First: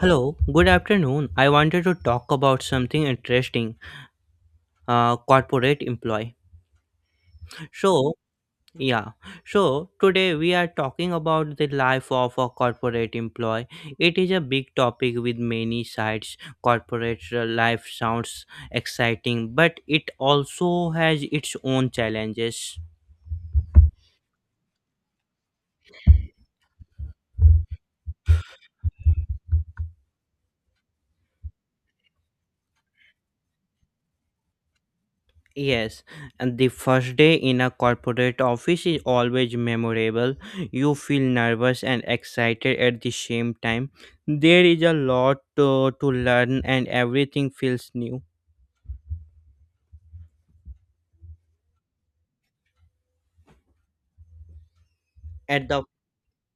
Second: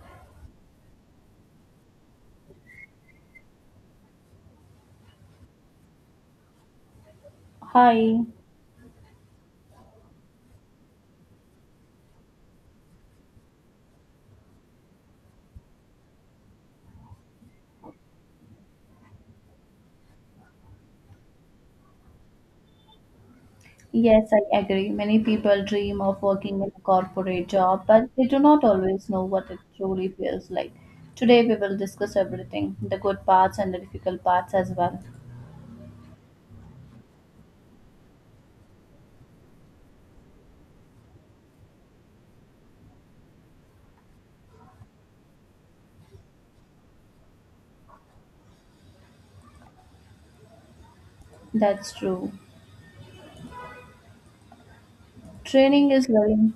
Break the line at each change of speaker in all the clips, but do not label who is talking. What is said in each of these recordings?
Hello, good afternoon. I wanted to talk about something interesting corporate employee. So,
Hi.
yeah, so today we are talking about the life of a corporate employee. It is a big topic with many sides. Corporate life sounds exciting, but it also has its own challenges.
Yes, I agree. Many people dream of working in a corporate job, but they do not always know what it truly feels like. Today, we will discuss everything the good parts and the difficult parts as well.
Yes, and the first day in a corporate office is always memorable. You feel nervous and excited at the same time. There is a lot to learn and everything feels new.
That's true.
At the
Training is very,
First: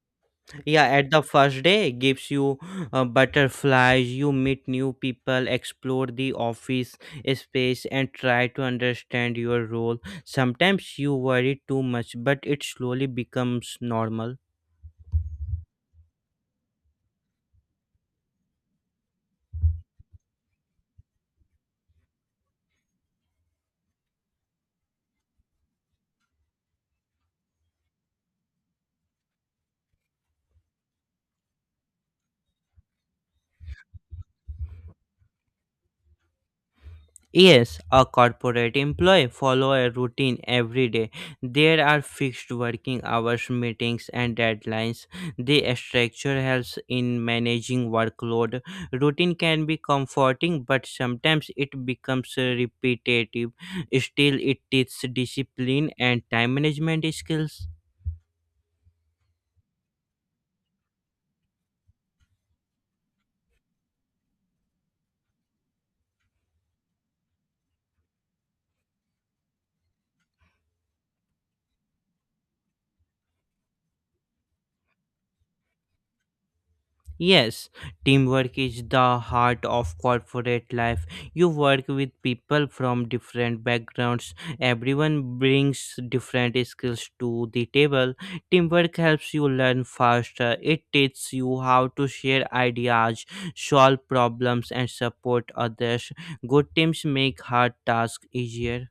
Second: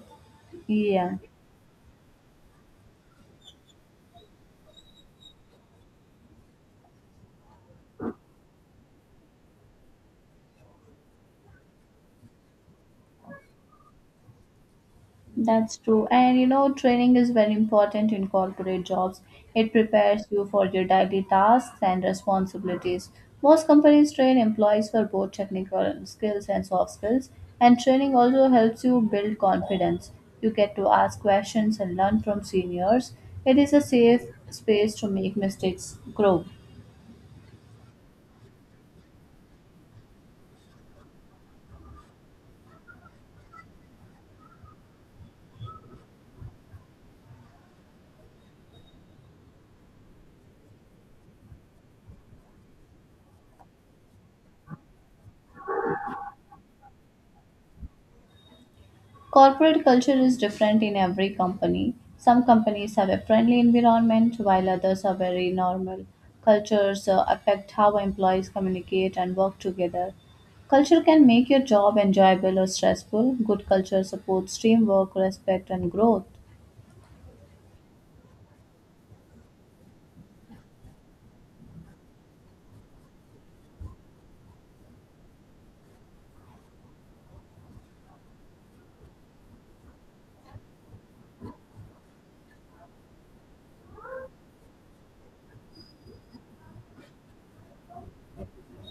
yeah, at
yeah.
the first day gives you butterflies. You meet new people, explore the office space and try to understand your role. Sometimes you worry too much, but it slowly becomes normal.
That's true. And you know, training is very important in corporate jobs. It prepares you for your daily tasks and responsibilities. Most companies train employees for both technical skills and soft skills, and training also helps you build confidence. You get to ask questions and learn from seniors. It is a safe space to make mistakes, grow.
Yes, a corporate employee follow a routine every day. There are fixed working hours, meetings and deadlines. The structure helps in managing workload. Routine can be comforting but sometimes it becomes repetitive. Still it teaches discipline and time management skills.
Corporate culture is different in every company. Some companies have a friendly environment, while others are very normal. Cultures affect how employees communicate and work together. Culture can make your job enjoyable or stressful. Good culture supports teamwork, respect, and growth.
Yes, teamwork is the heart of corporate life. You work with people from different backgrounds. Everyone brings different skills to the table. Teamwork helps you learn faster. It teaches you how to share ideas, solve problems, and support others. Good teams make hard tasks easier.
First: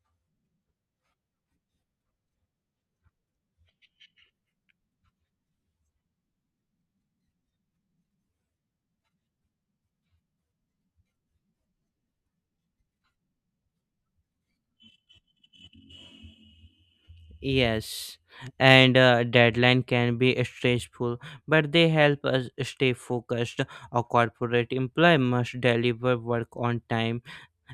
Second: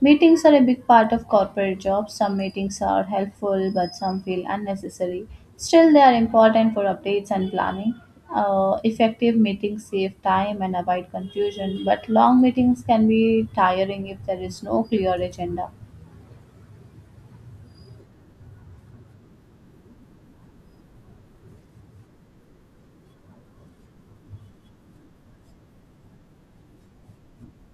Meetings are a big part of corporate jobs. Some meetings are helpful, but some feel unnecessary. Still, they are important for updates and planning. Effective meetings save time and avoid confusion, but long meetings can be tiring if there is no clear agenda.
Yes, and deadline can be stressful, but they help us stay focused. A corporate employee must deliver work on time,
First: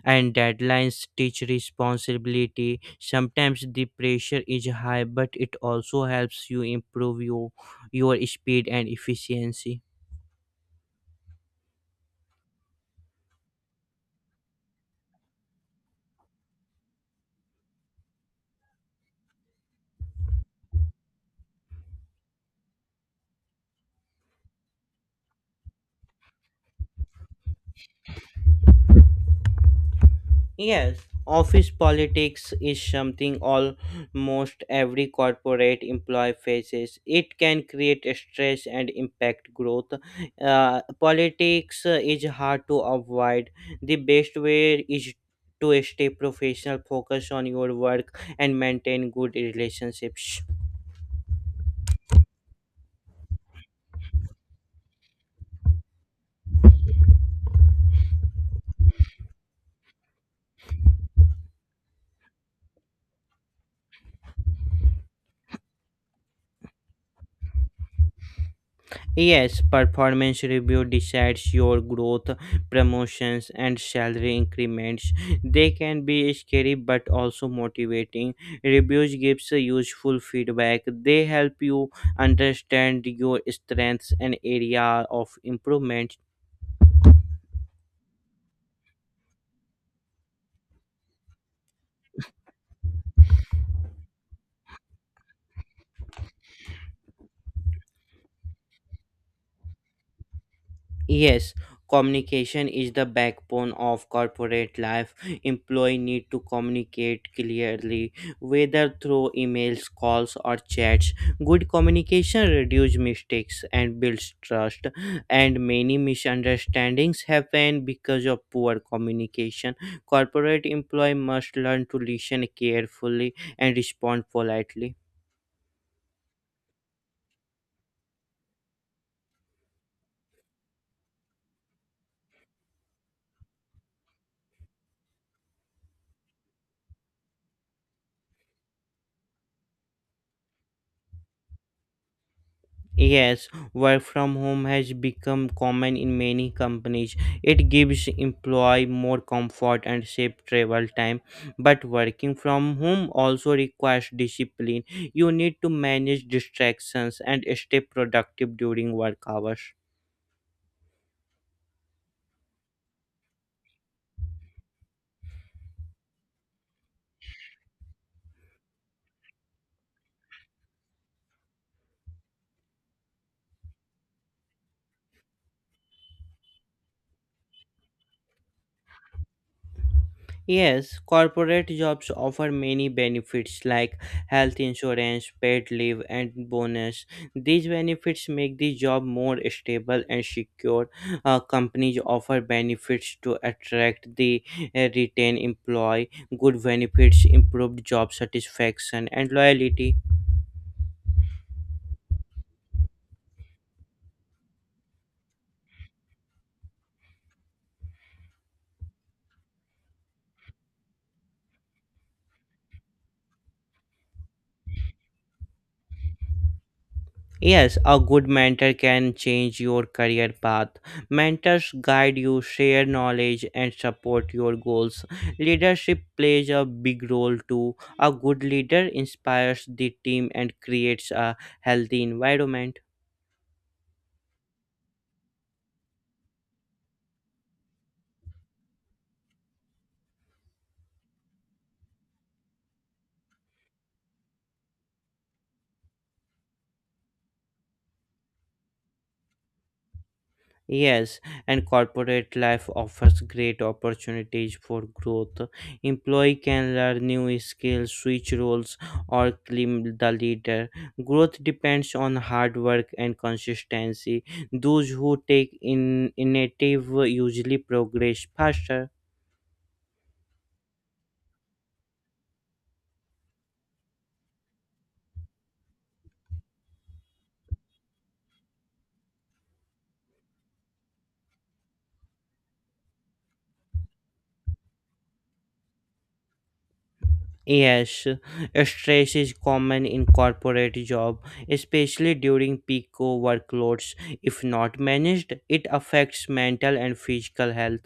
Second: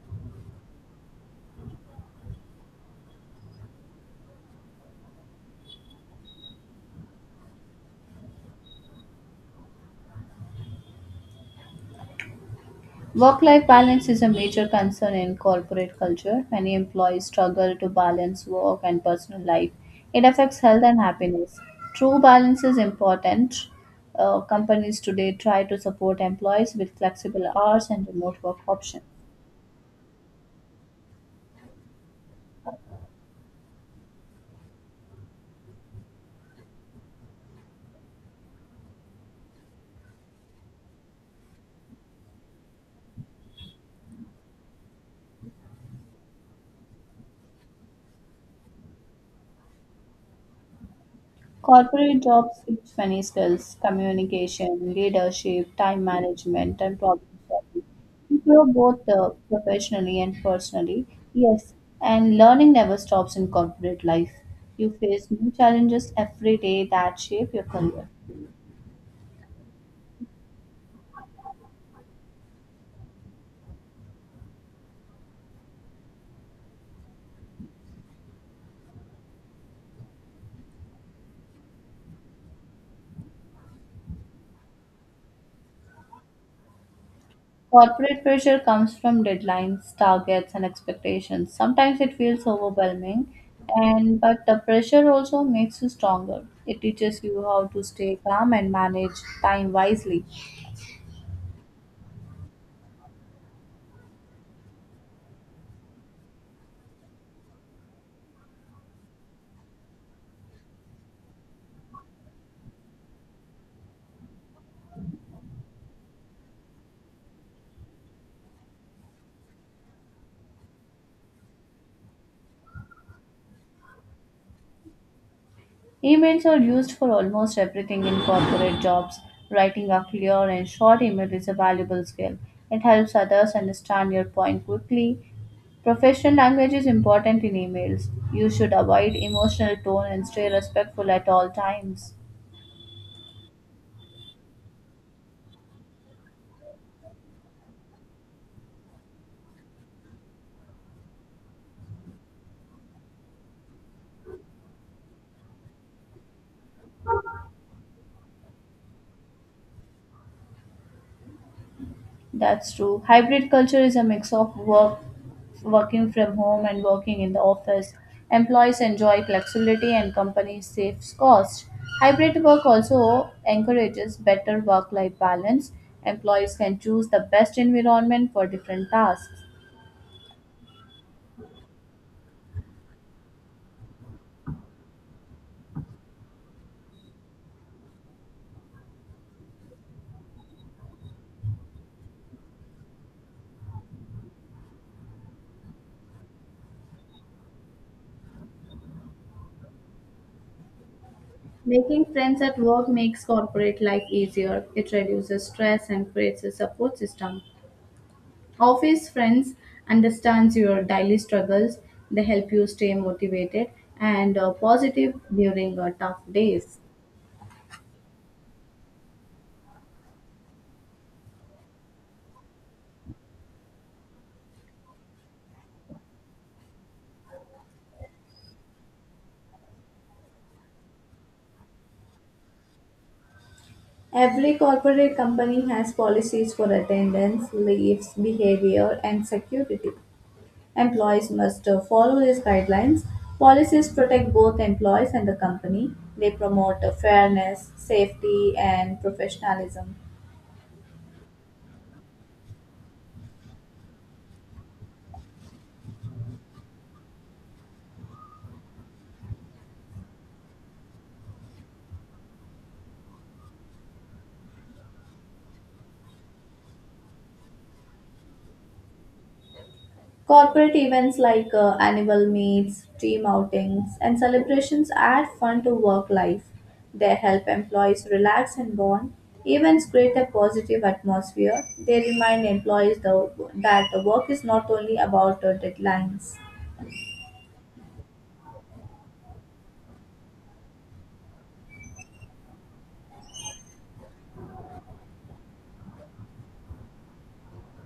and deadlines teach responsibility. Sometimes the pressure is high, but it also helps you improve your speed and efficiency.
Work life balance is a major concern in corporate culture. Many employees struggle to balance work and personal life. It affects health and happiness. True balance is important. Companies today try to support employees with flexible hours and remote work options.
Yes, office politics is something almost every corporate employee faces. It can create stress and impact growth. Politics is hard to avoid. The best way is to stay professional, focus on your work, and maintain good relationships.
Corporate jobs teach many skills communication, leadership, time management, and problem solving. You grow both professionally and personally. Yes, and learning never stops in corporate life. You face new challenges every day that shape your career.
Yes, performance review decides your growth, promotions, and salary increments. They can be scary but also motivating. Reviews gives a useful feedback. They help you understand your strengths and area of improvement.
Corporate pressure comes from deadlines, targets, and expectations. Sometimes it feels overwhelming, and but the pressure also makes you stronger. It teaches you how to stay calm and manage time wisely.
Yes, communication is the backbone of corporate life. Employee need to communicate clearly, whether through emails, calls, or chats. Good communication reduces mistakes and builds trust, and many misunderstandings happen because of poor communication. Corporate employee must learn to listen carefully and respond politely.
Emails are used for almost everything in corporate jobs. Writing a clear and short email is a valuable skill. It helps others understand your point quickly. Professional language is important in emails. You should avoid emotional tone and stay respectful at all times.
Yes, work from home has become common in many companies. It gives employee more comfort and safe travel time. But working from home also requires discipline. You need to manage distractions and stay productive during work hours.
That's true. Hybrid culture is a mix of work, working from home and working in the office. Employees enjoy flexibility and companies save costs. Hybrid work also encourages better work-life balance. Employees can choose the best environment for different tasks.
Yes, corporate jobs offer many benefits like health insurance, paid leave, and bonus. These benefits make the job more stable and secure. Companies offer benefits to attract the retain employee. Good benefits improve job satisfaction and loyalty.
Making friends at work makes corporate life easier. It reduces stress and creates a support system. Office friends understands your daily struggles. They help you stay motivated and positive during tough days.
Yes, a good mentor can change your career path. Mentors guide you, share knowledge, and support your goals. Leadership plays a big role too. A good leader inspires the team and creates a healthy environment.
Every corporate company has policies for attendance, leaves, behavior, and security. Employees must follow these guidelines. Policies protect both employees and the company. They promote fairness, safety, and professionalism.
Yes, and corporate life offers great opportunities for growth. Employee can learn new skills, switch roles, or claim the leader. Growth depends on hard work and consistency. Those who take in initiative usually progress faster.
Corporate events like annual meets, team outings, and celebrations add fun to work life. They help employees relax and bond. Events create a positive atmosphere. They remind employees that the work is not only about deadlines.
Yes, stress is common in corporate job, especially during peak workloads. If not managed, it affects mental and physical health.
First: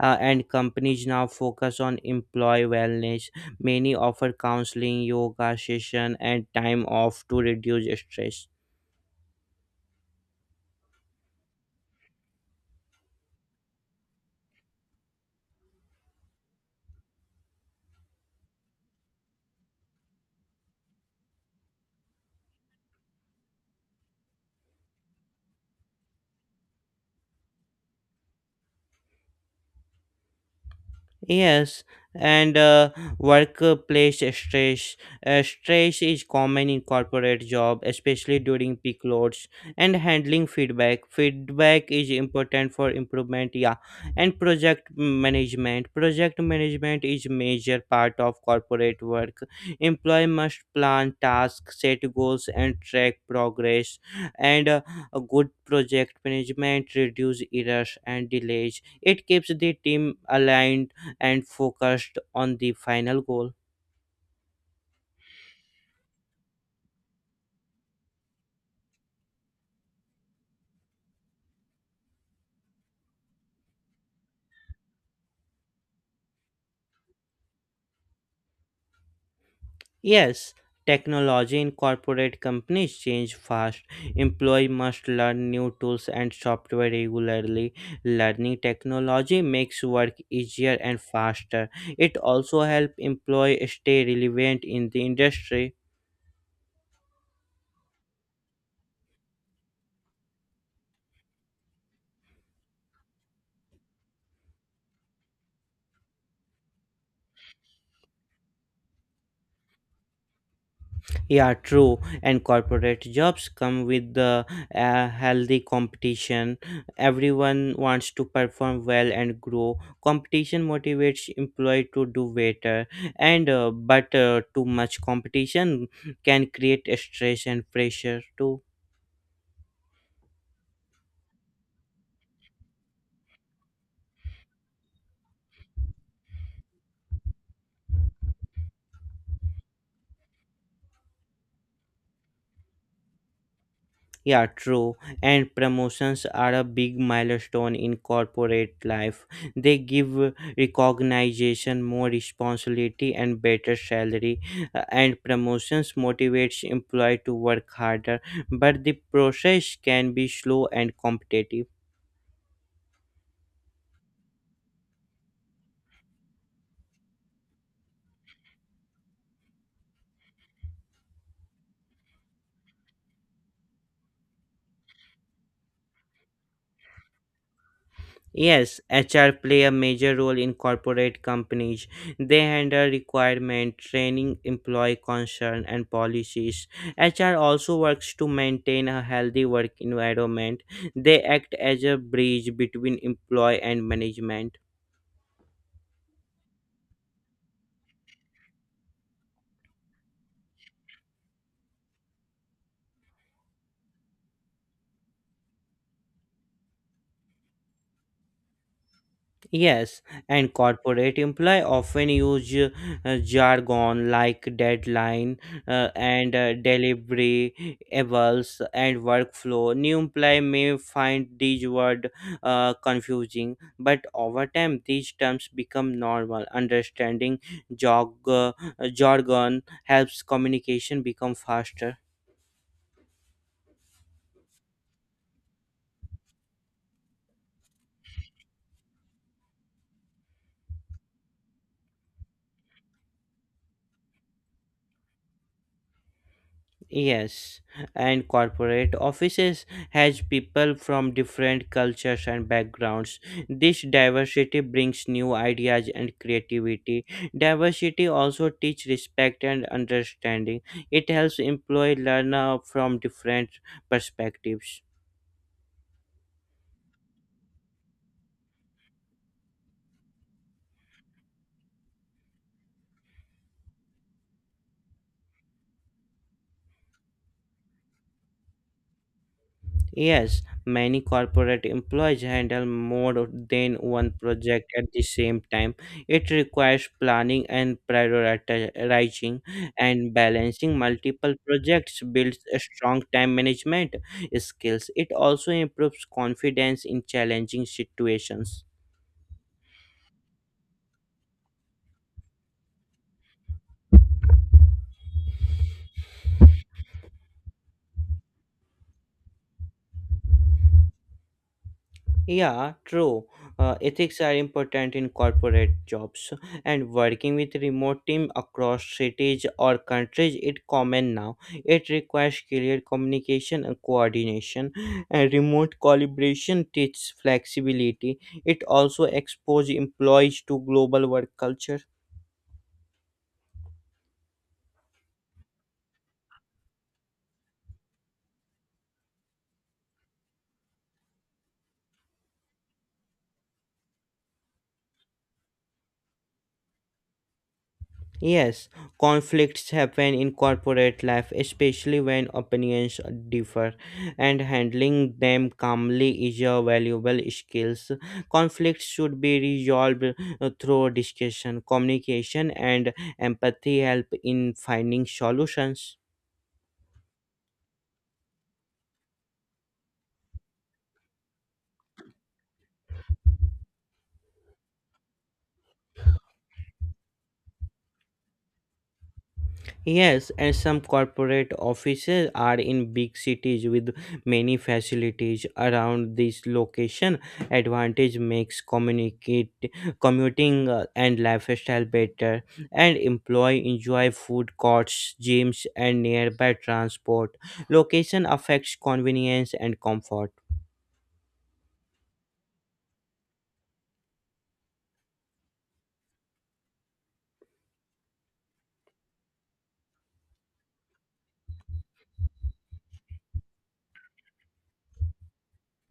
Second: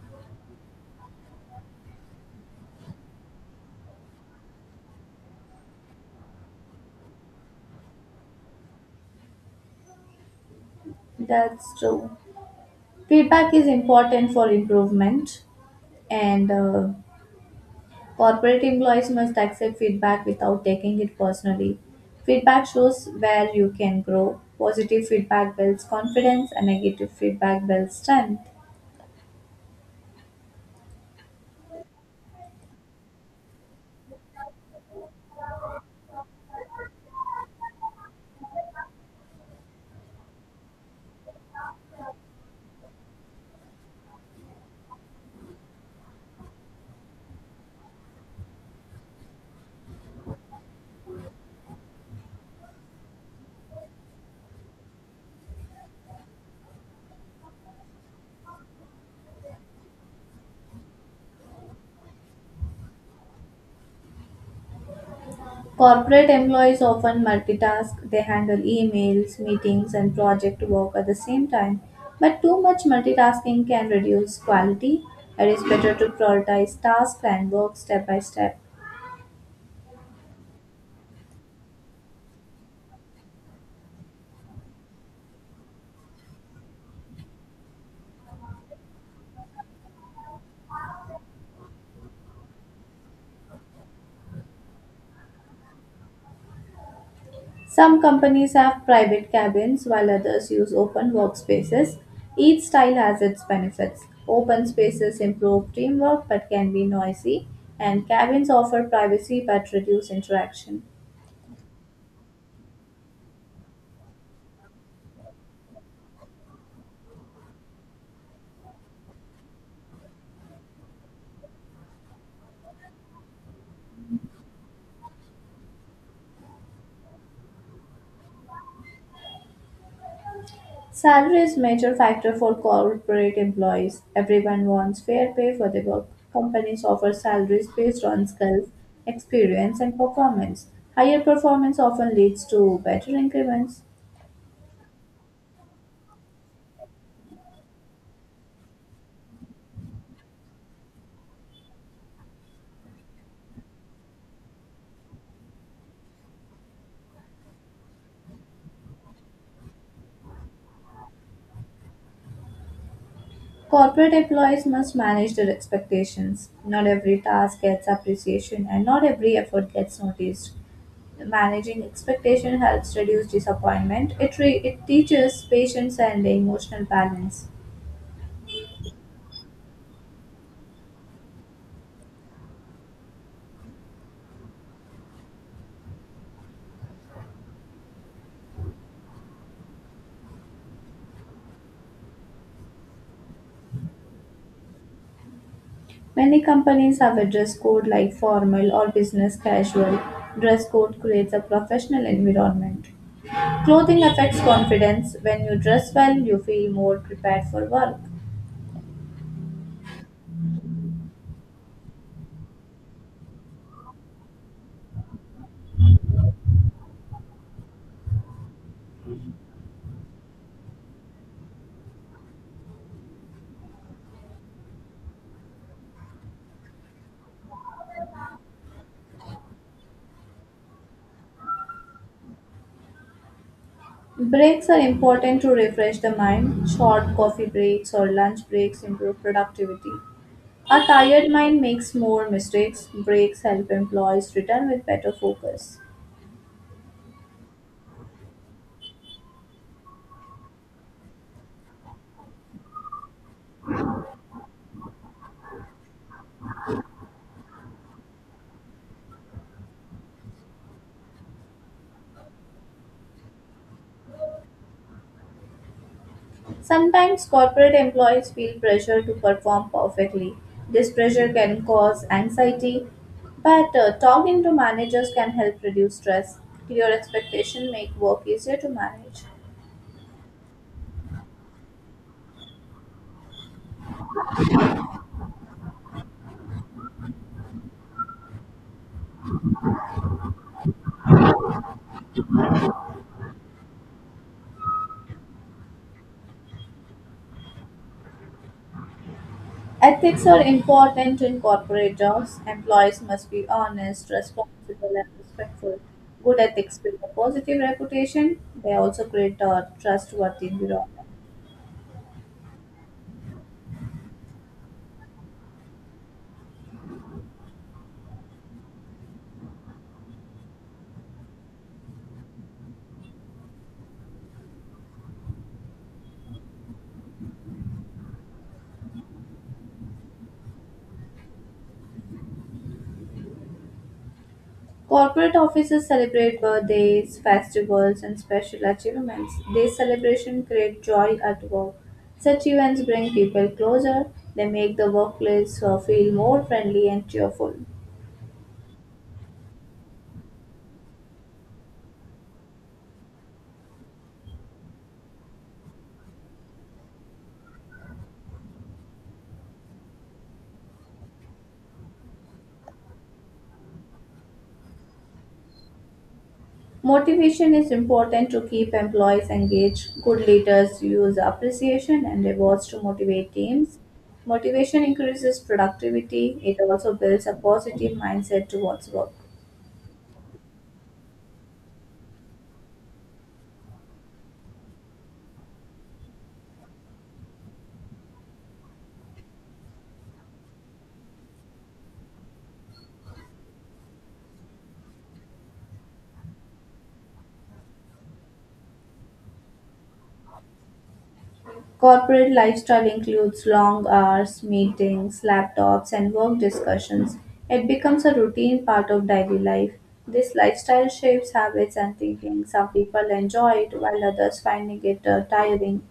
And companies now focus on employee wellness. Many offer counseling, yoga session, and time off to reduce stress.
That's true. Feedback is important for improvement, and Corporate employees must accept feedback without taking it personally. Feedback shows where you can grow. Positive feedback builds confidence and negative feedback builds strength.
Yes, and workplace stress. Stress is common in corporate job, especially during peak loads and handling feedback. Feedback is important for improvement, yeah, and project management. Project management is major part of corporate work. Employee must plan tasks, set goals, and track progress. And a good project management reduce errors and delays. It keeps the team aligned and focused on the final goal.
Corporate employees often multitask. They handle emails, meetings, and project work at the same time. But too much multitasking can reduce quality. It is better to prioritize tasks and work step by step.
Yes, technology in corporate companies change fast. Employee must learn new tools and software regularly. Learning technology makes work easier and faster. It also helps employees stay relevant in the industry.
Some companies have private cabins while others use open workspaces. Each style has its benefits. Open spaces improve teamwork but can be noisy, and cabins offer privacy but reduce interaction.
Yeah, true. And corporate jobs come with the healthy competition. Everyone wants to perform well and grow. Competition motivates employee to do better. And but too much competition can create stress and pressure too.
Salary is major factor for corporate employees. Everyone wants fair pay for their work. Companies offer salaries based on skills, experience, and performance. Higher performance often leads to better increments.
Yeah, true. And promotions are a big milestone in corporate life. They give recognition, more responsibility, and better salary. And promotions motivates employee to work harder, but the process can be slow and competitive.
Corporate employees must manage their expectations. Not every task gets appreciation and not every effort gets noticed. Managing expectation helps reduce disappointment. It teaches patience and emotional balance.
Yes, HR play a major role in corporate companies. They handle requirement, training, employee concern, and policies. HR also works to maintain a healthy work environment. They act as a bridge between employee and management.
Many companies have a dress code like formal or business casual. Dress code creates a professional environment. Clothing affects confidence. When you dress well, you feel more prepared for work.
Yes, and corporate employee often use jargon like deadline and delivery, evals and workflow. New employee may find these words confusing, but over time these terms become normal. Understanding jog, uh, jargon helps communication become faster.
Breaks are important to refresh the mind. Short coffee breaks or lunch breaks improve productivity. A tired mind makes more mistakes. Breaks help employees return with better focus.
Yes, and corporate offices has people from different cultures and backgrounds. This diversity brings new ideas and creativity. Diversity also teach respect and understanding. It helps employee learn from different perspectives.
Sometimes corporate employees feel pressure to perform perfectly. This pressure can cause anxiety, but talking to managers can help reduce stress. Clear expectation make work easier to manage.
Yes, many corporate employees handle more than one project at the same time. It requires planning and prioritizing and balancing multiple projects builds a strong time management skills. It also improves confidence in challenging situations.
Ethics are important in corporate jobs. Employees must be honest, responsible, and respectful. Good ethics build a positive reputation. They also create a trustworthy environment.
Yeah, true. Ethics are important in corporate jobs, and working with remote team across cities or countries is common now. It requires clear communication and coordination, and remote collaboration teaches flexibility. It also exposes employees to global work culture.
Corporate offices celebrate birthdays, festivals, and special achievements. These celebrations create joy at work. Such events bring people closer. They make the workplace feel more friendly and cheerful.
Yes, conflicts happen in corporate life, especially when opinions differ, and handling them calmly is a valuable skill. Conflicts should be resolved through discussion, communication, and empathy help in finding solutions.
Motivation is important to keep employees engaged. Good leaders use appreciation and rewards to motivate teams. Motivation increases productivity. It also builds a positive mindset towards work.
Yes, and some corporate offices are in big cities with many facilities around this location. Advantage makes communicate commuting and lifestyle better, and employee enjoy food courts, gyms, and nearby transport. Location affects convenience and comfort.
Corporate lifestyle includes long hours, meetings, laptops, and work discussions. It becomes a routine part of daily life. This lifestyle shapes habits and thinking. Some people enjoy it while others finding it tiring.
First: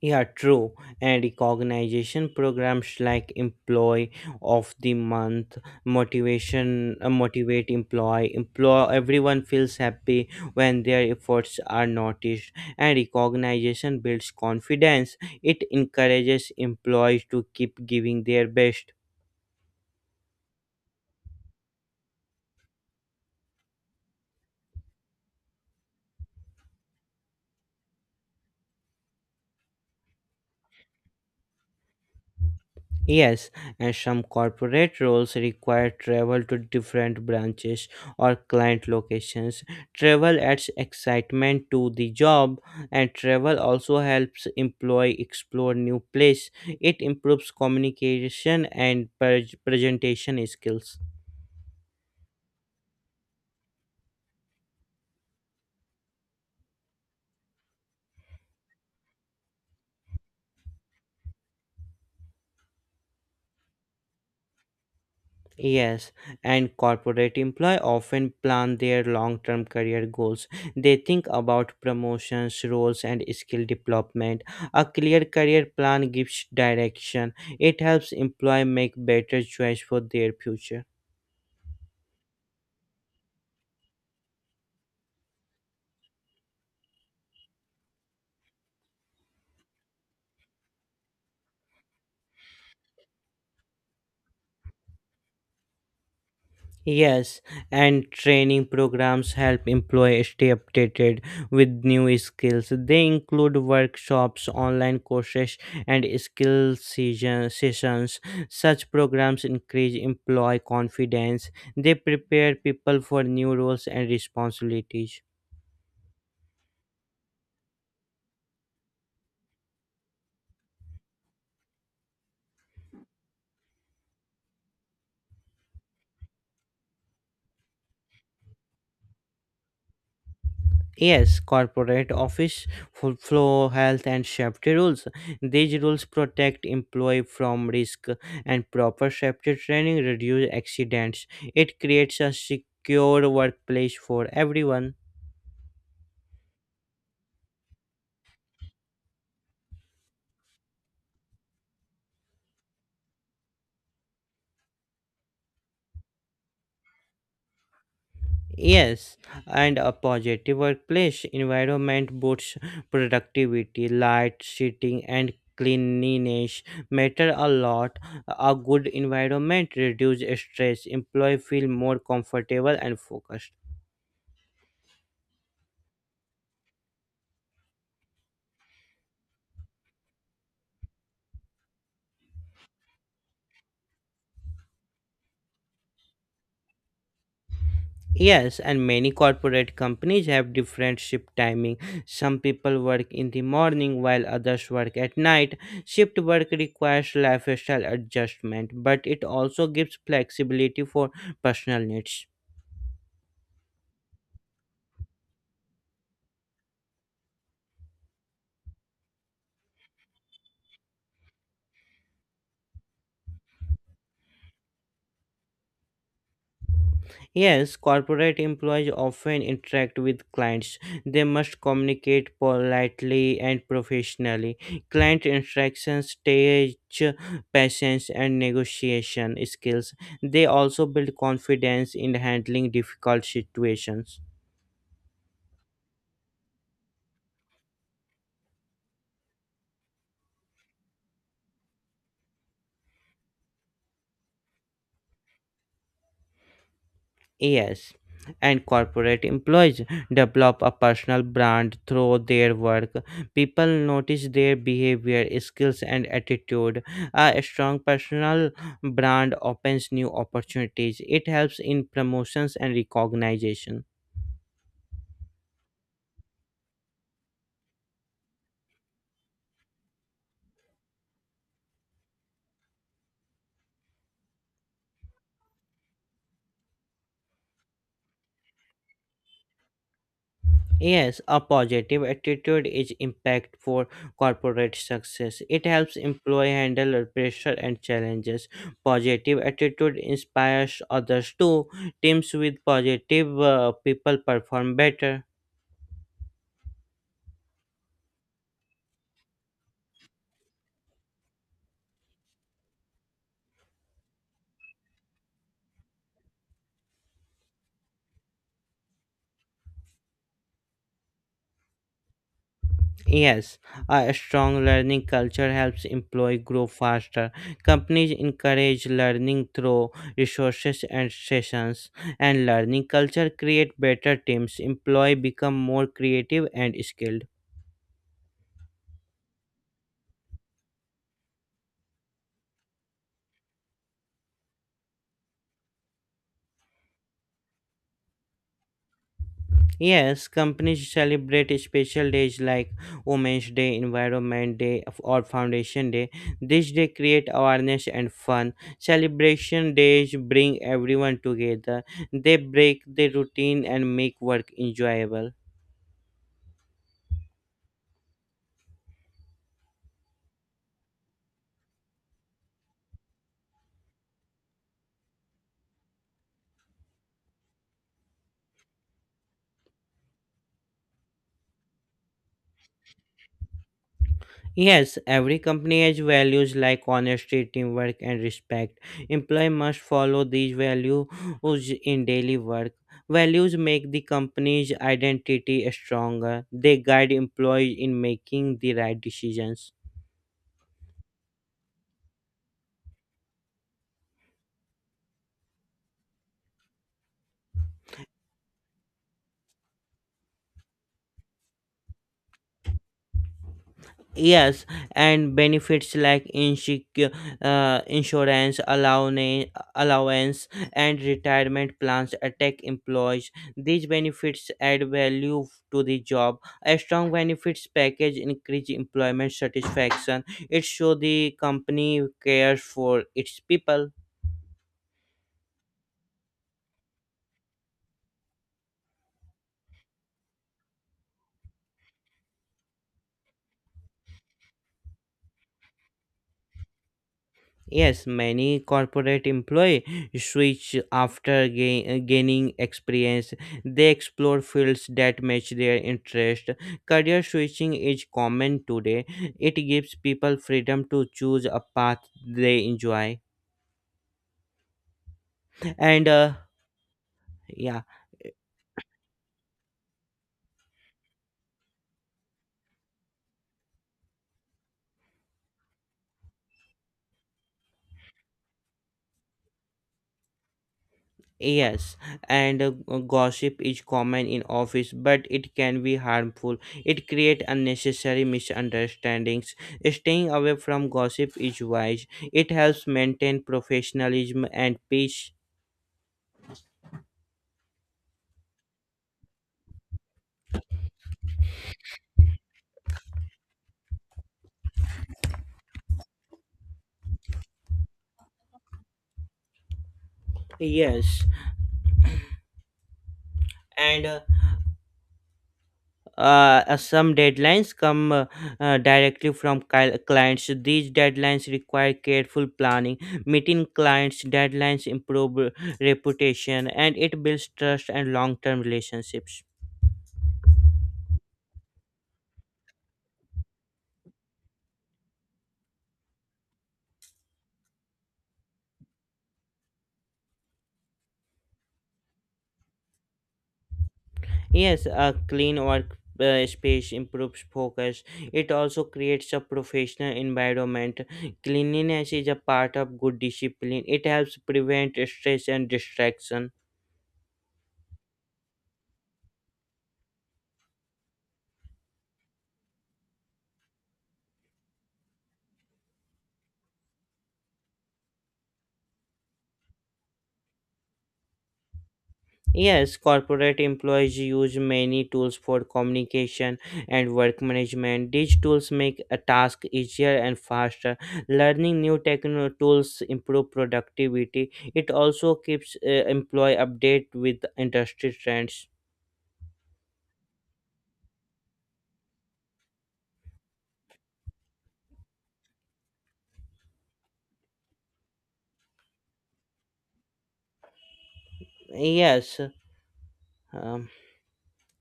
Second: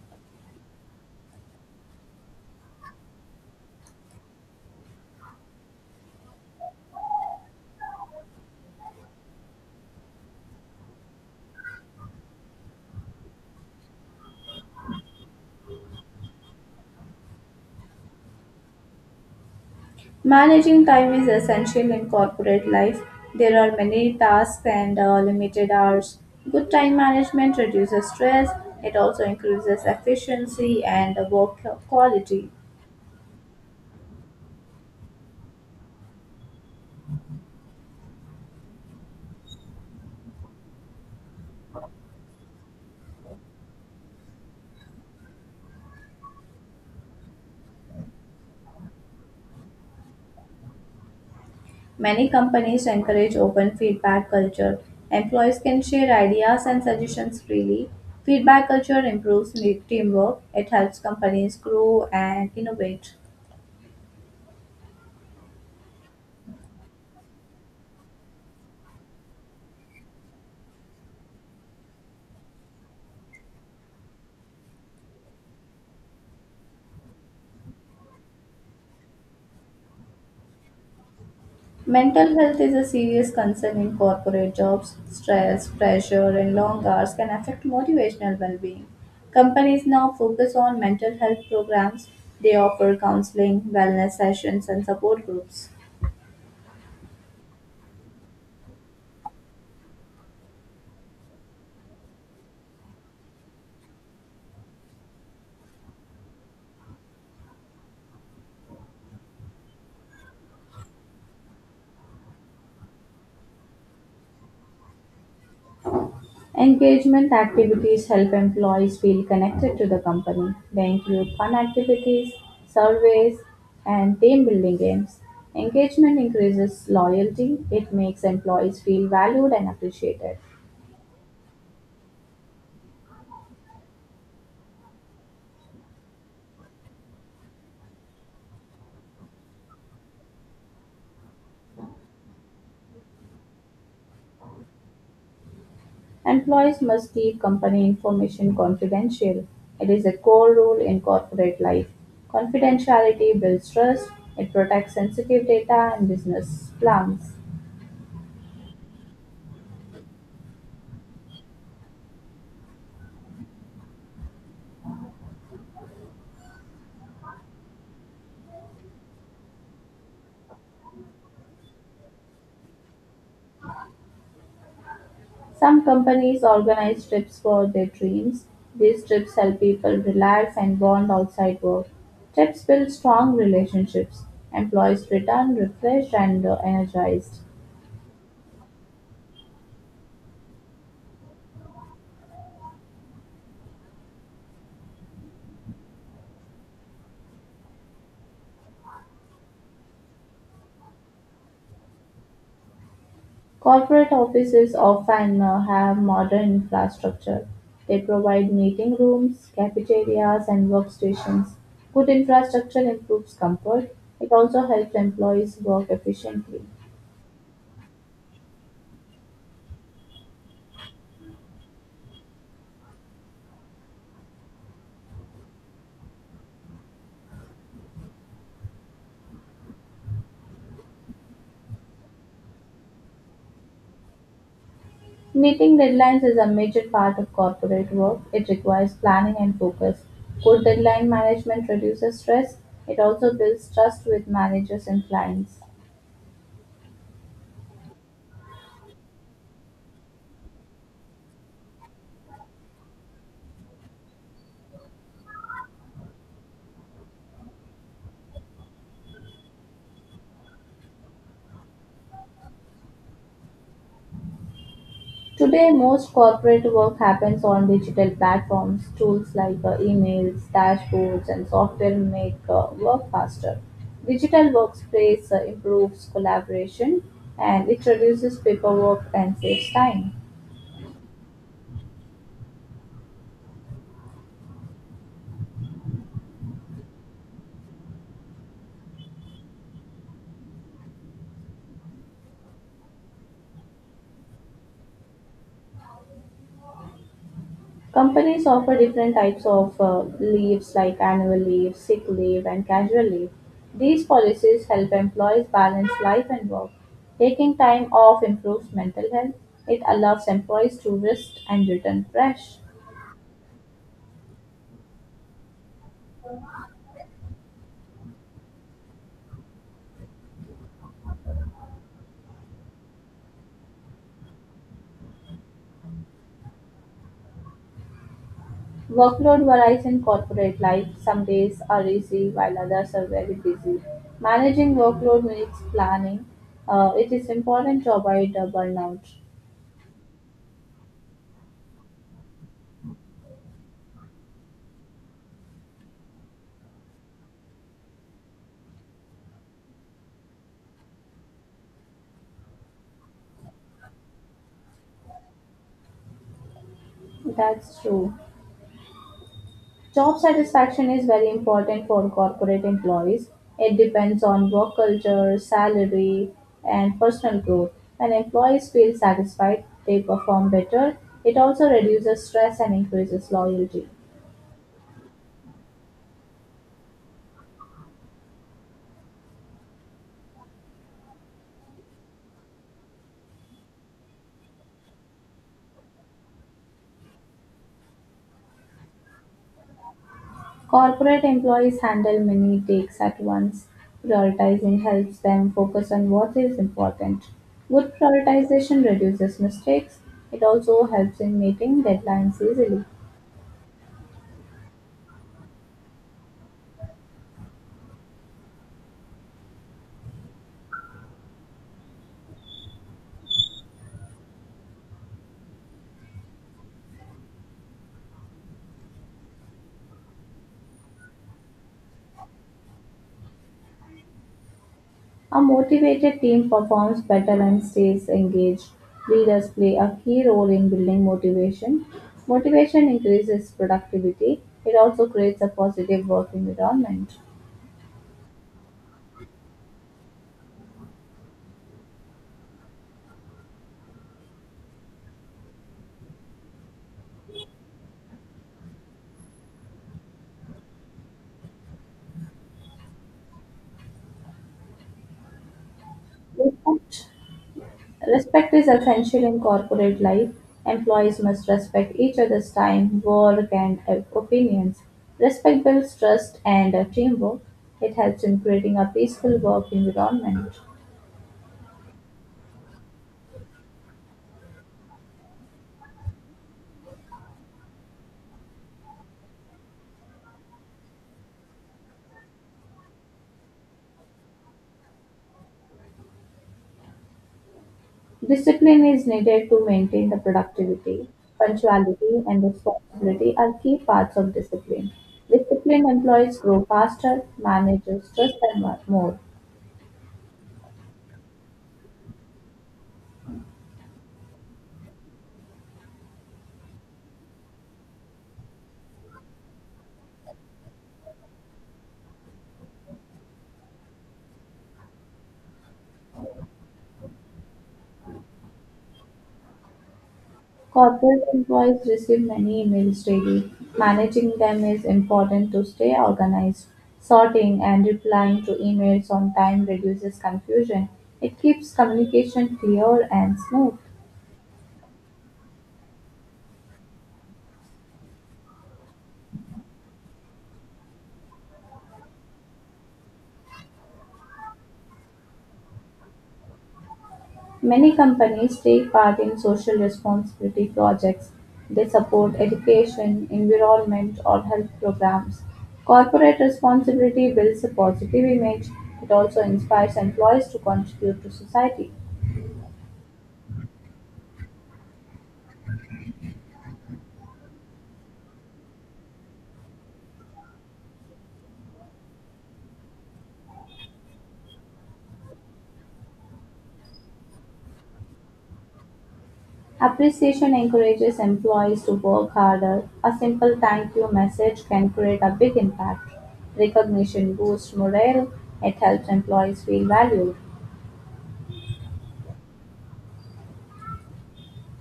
Yeah, true. And recognition programs like Employee of the Month, motivate employee. Employ everyone feels happy when their efforts are noticed. And recognition builds confidence. It encourages employees to keep giving their best.
Managing time is essential in corporate life. There are many tasks and limited hours. Good time management reduces stress, it also increases efficiency and work quality.
Yes, and some corporate roles require travel to different branches or client locations. Travel adds excitement to the job, and travel also helps employee explore new place. It improves communication and presentation skills.
Many companies encourage open feedback culture. Employees can share ideas and suggestions freely. Feedback culture improves teamwork, it helps companies grow and innovate.
Yes, and corporate employees often plan their long term career goals. They think about promotions, roles, and skill development. A clear career plan gives direction, it helps employees make better choice for their future.
Mental health is a serious concern in corporate jobs. Stress, pressure, and long hours can affect motivational well being. Companies now focus on mental health programs. They offer counseling, wellness sessions, and support groups.
Yes, and training programs help employees stay updated with new skills. They include workshops, online courses, and sessions. Such programs increase employee confidence. They prepare people for new roles and responsibilities.
Engagement activities help employees feel connected to the company. They include fun activities, surveys, and team building games. Engagement increases loyalty, it makes employees feel valued and appreciated.
Yes, corporate office flow health and safety rules. These rules protect employee from risk and proper safety training reduce accidents. It creates a secure workplace for everyone.
Employees must keep company information confidential; it is a core rule in corporate life. Confidentiality builds trust, it protects sensitive data and business plans.
Yes, and a positive workplace environment boosts productivity, light, seating, and cleanliness matter a lot. A good environment reduces stress. Employee feel more comfortable and focused.
Some companies organize trips for their dreams. These trips help people relax and bond outside work. Trips build strong relationships. Employees return refreshed and energized.
Yes, and many corporate companies have different shift timing. Some people work in the morning while others work at night. Shift work requires lifestyle adjustment, but it also gives flexibility for personal needs.
Corporate offices often have modern infrastructure; they provide meeting rooms, cafeterias, and workstations. Good infrastructure improves comfort; it also helps employees work efficiently.
Yes, corporate employees often interact with clients. They must communicate politely and professionally. Client interactions teach patience and negotiation skills. They also build confidence in handling difficult situations.
Meeting deadlines is a major part of corporate work. It requires planning and focus. Good deadline management reduces stress. It also builds trust with managers and clients.
Yes, and corporate employees develop a personal brand through their work. People notice their behavior, skills, and attitude. A strong personal brand opens new opportunities. It helps in promotions and recognition.
Today, most corporate work happens on digital platforms. Tools like emails, dashboards, and software make work faster. Digital workspace improves collaboration and it reduces paperwork and saves time.
Yes, a positive attitude is impact for corporate success. It helps employee handle pressure and challenges. Positive attitude inspires others too. Teams with positive people perform better.
Companies offer different types of leaves like annual leave, sick leave, and casual leave. These policies help employees balance life and work. Taking time off improves mental health. It allows employees to rest and return fresh.
Yes, a strong learning culture helps employee grow faster. Companies encourage learning through resources and sessions, and learning culture create better teams. Employee become more creative and skilled.
Workload varies in corporate life; some days are easy while others are very busy. Managing workload needs planning. It is important to avoid burnout.
Yes, companies celebrate special days like Women's Day, Environment Day, or Foundation Day. This day create awareness and fun. Celebration days bring everyone together. They break the routine and make work enjoyable.
That's true. Job satisfaction is very important for corporate employees. It depends on work culture, salary, and personal growth. When employees feel satisfied, they perform better. It also reduces stress and increases loyalty.
Yes, every company has values like honesty, teamwork, and respect. Employee must follow these values in daily work. Values make the company's identity stronger. They guide employees in making the right decisions.
Corporate employees handle many takes at once. Prioritizing helps them focus on what is important. Good prioritization reduces mistakes. It also helps in meeting deadlines easily.
Yes, and benefits like insurance, allowance, and retirement plans attack employees. These benefits add value to the job. A strong benefits package increase employment satisfaction. It shows the company cares for its people.
A motivated team performs better and stays engaged. Leaders play a key role in building motivation. Motivation increases productivity. It also creates a positive work environment.
Yes, many corporate employee switch after gaining experience. They explore fields that match their interest. Career switching is common today. It gives people freedom to choose a path they enjoy. And
With that,
yeah.
respect is essential in corporate life. Employees must respect each other's time, work, and opinions. Respect builds trust and teamwork. It helps in creating a peaceful work environment.
Yes, and gossip is common in office, but it can be harmful. It creates unnecessary misunderstandings. Staying away from gossip is wise. It helps maintain professionalism and peace.
Discipline is needed to maintain the productivity. Punctuality and responsibility are key parts of discipline. Disciplined employees grow faster, manage stress, and more.
Yes, and some deadlines come directly from clients. These deadlines require careful planning. Meeting clients' deadlines improve reputation, and it builds trust and long-term relationships.
Corporate employees receive many emails daily; managing them is important to stay organized. Sorting and replying to emails on time reduces confusion. It keeps communication clear and smooth.
Yes, a clean work space improves focus. It also creates a professional environment. Cleanliness is a part of good discipline. It helps prevent stress and distraction.
Many companies take part in social responsibility projects. They support education, environment, or health programs. Corporate responsibility builds a positive image. It also inspires employees to contribute to society.
Yes, corporate employees use many tools for communication and work management. These tools make a task easier and faster. Learning new techno tools improve productivity. It also keeps employee update with industry trends.
Appreciation encourages employees to work harder; a simple thank you message can create a big impact. Recognition boosts morale; it helps employees feel valued.
Yes, Um,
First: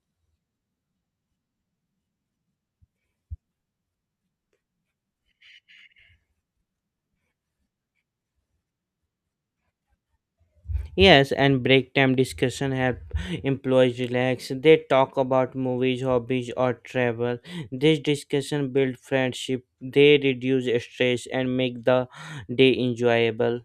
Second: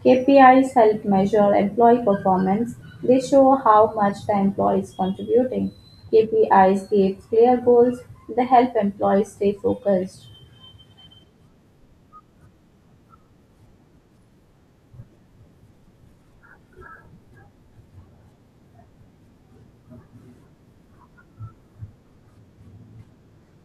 KPIs help measure employee performance. They show how much the employee is contributing. KPIs give clear goals. They help employees stay focused.
yes, and break time discussion help employees relax. They talk about movies, hobbies, or travel. This discussion build friendship. They reduce stress and make the day enjoyable.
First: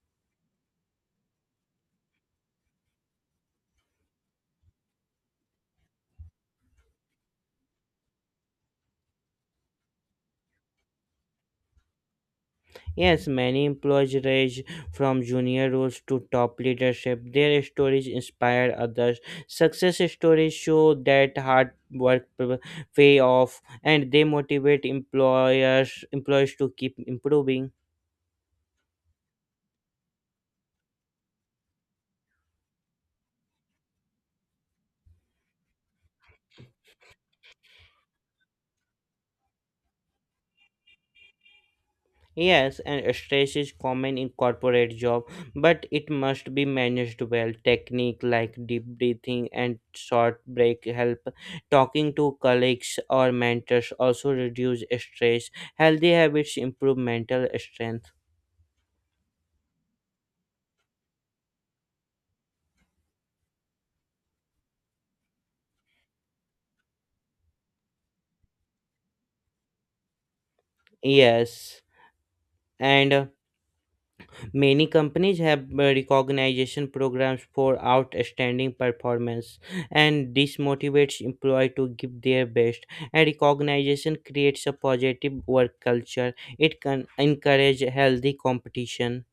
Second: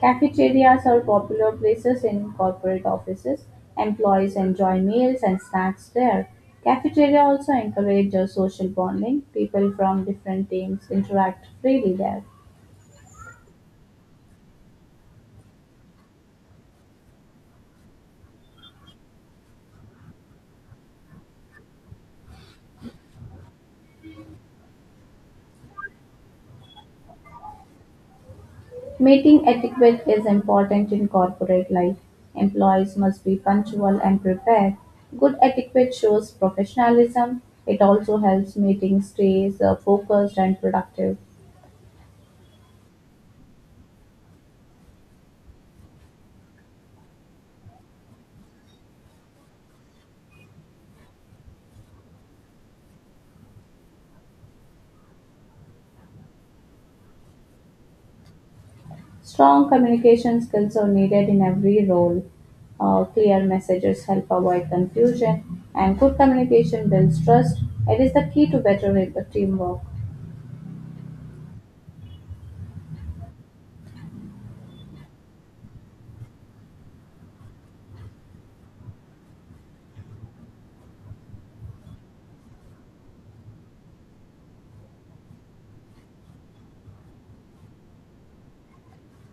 Cafeterias are popular places in corporate offices; employees enjoy meals and snacks there. Cafeteria also encourages social bonding; people from different teams interact freely there.
Yes, many employees range from junior roles to top leadership. Their stories inspire others. Success stories show that hard pay off, and they motivate employers employees to keep improving.
Meeting etiquette is important in corporate life. Employees must be punctual and prepared. Good etiquette shows professionalism. It also helps meetings stay focused and productive.
Yes, and stress is common in corporate job, but it must be managed well. Technique like deep breathing and short break help. Talking to colleagues or mentors also reduce stress. Healthy habits improve mental strength.
Strong communication skills are needed in every role. Clear messages help avoid confusion, and good communication builds trust. It is the key to better teamwork.
Yes, and many companies have recognition programs for outstanding performance, and this motivates employees to give their best. And recognition creates a positive work culture. It can encourage healthy competition.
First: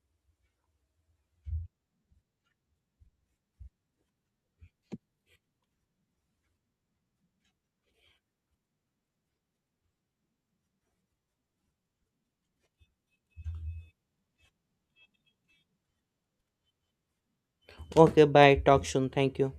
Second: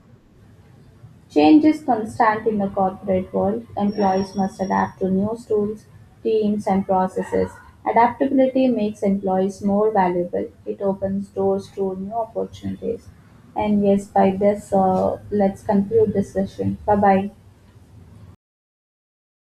Change is constant in the corporate world. Employees must adapt to new tools, teams, and processes. Adaptability makes employees more valuable. It opens doors to new opportunities. And yes, by this, let's conclude this session. Bye bye.
Okay, bye. Talk soon. Thank you.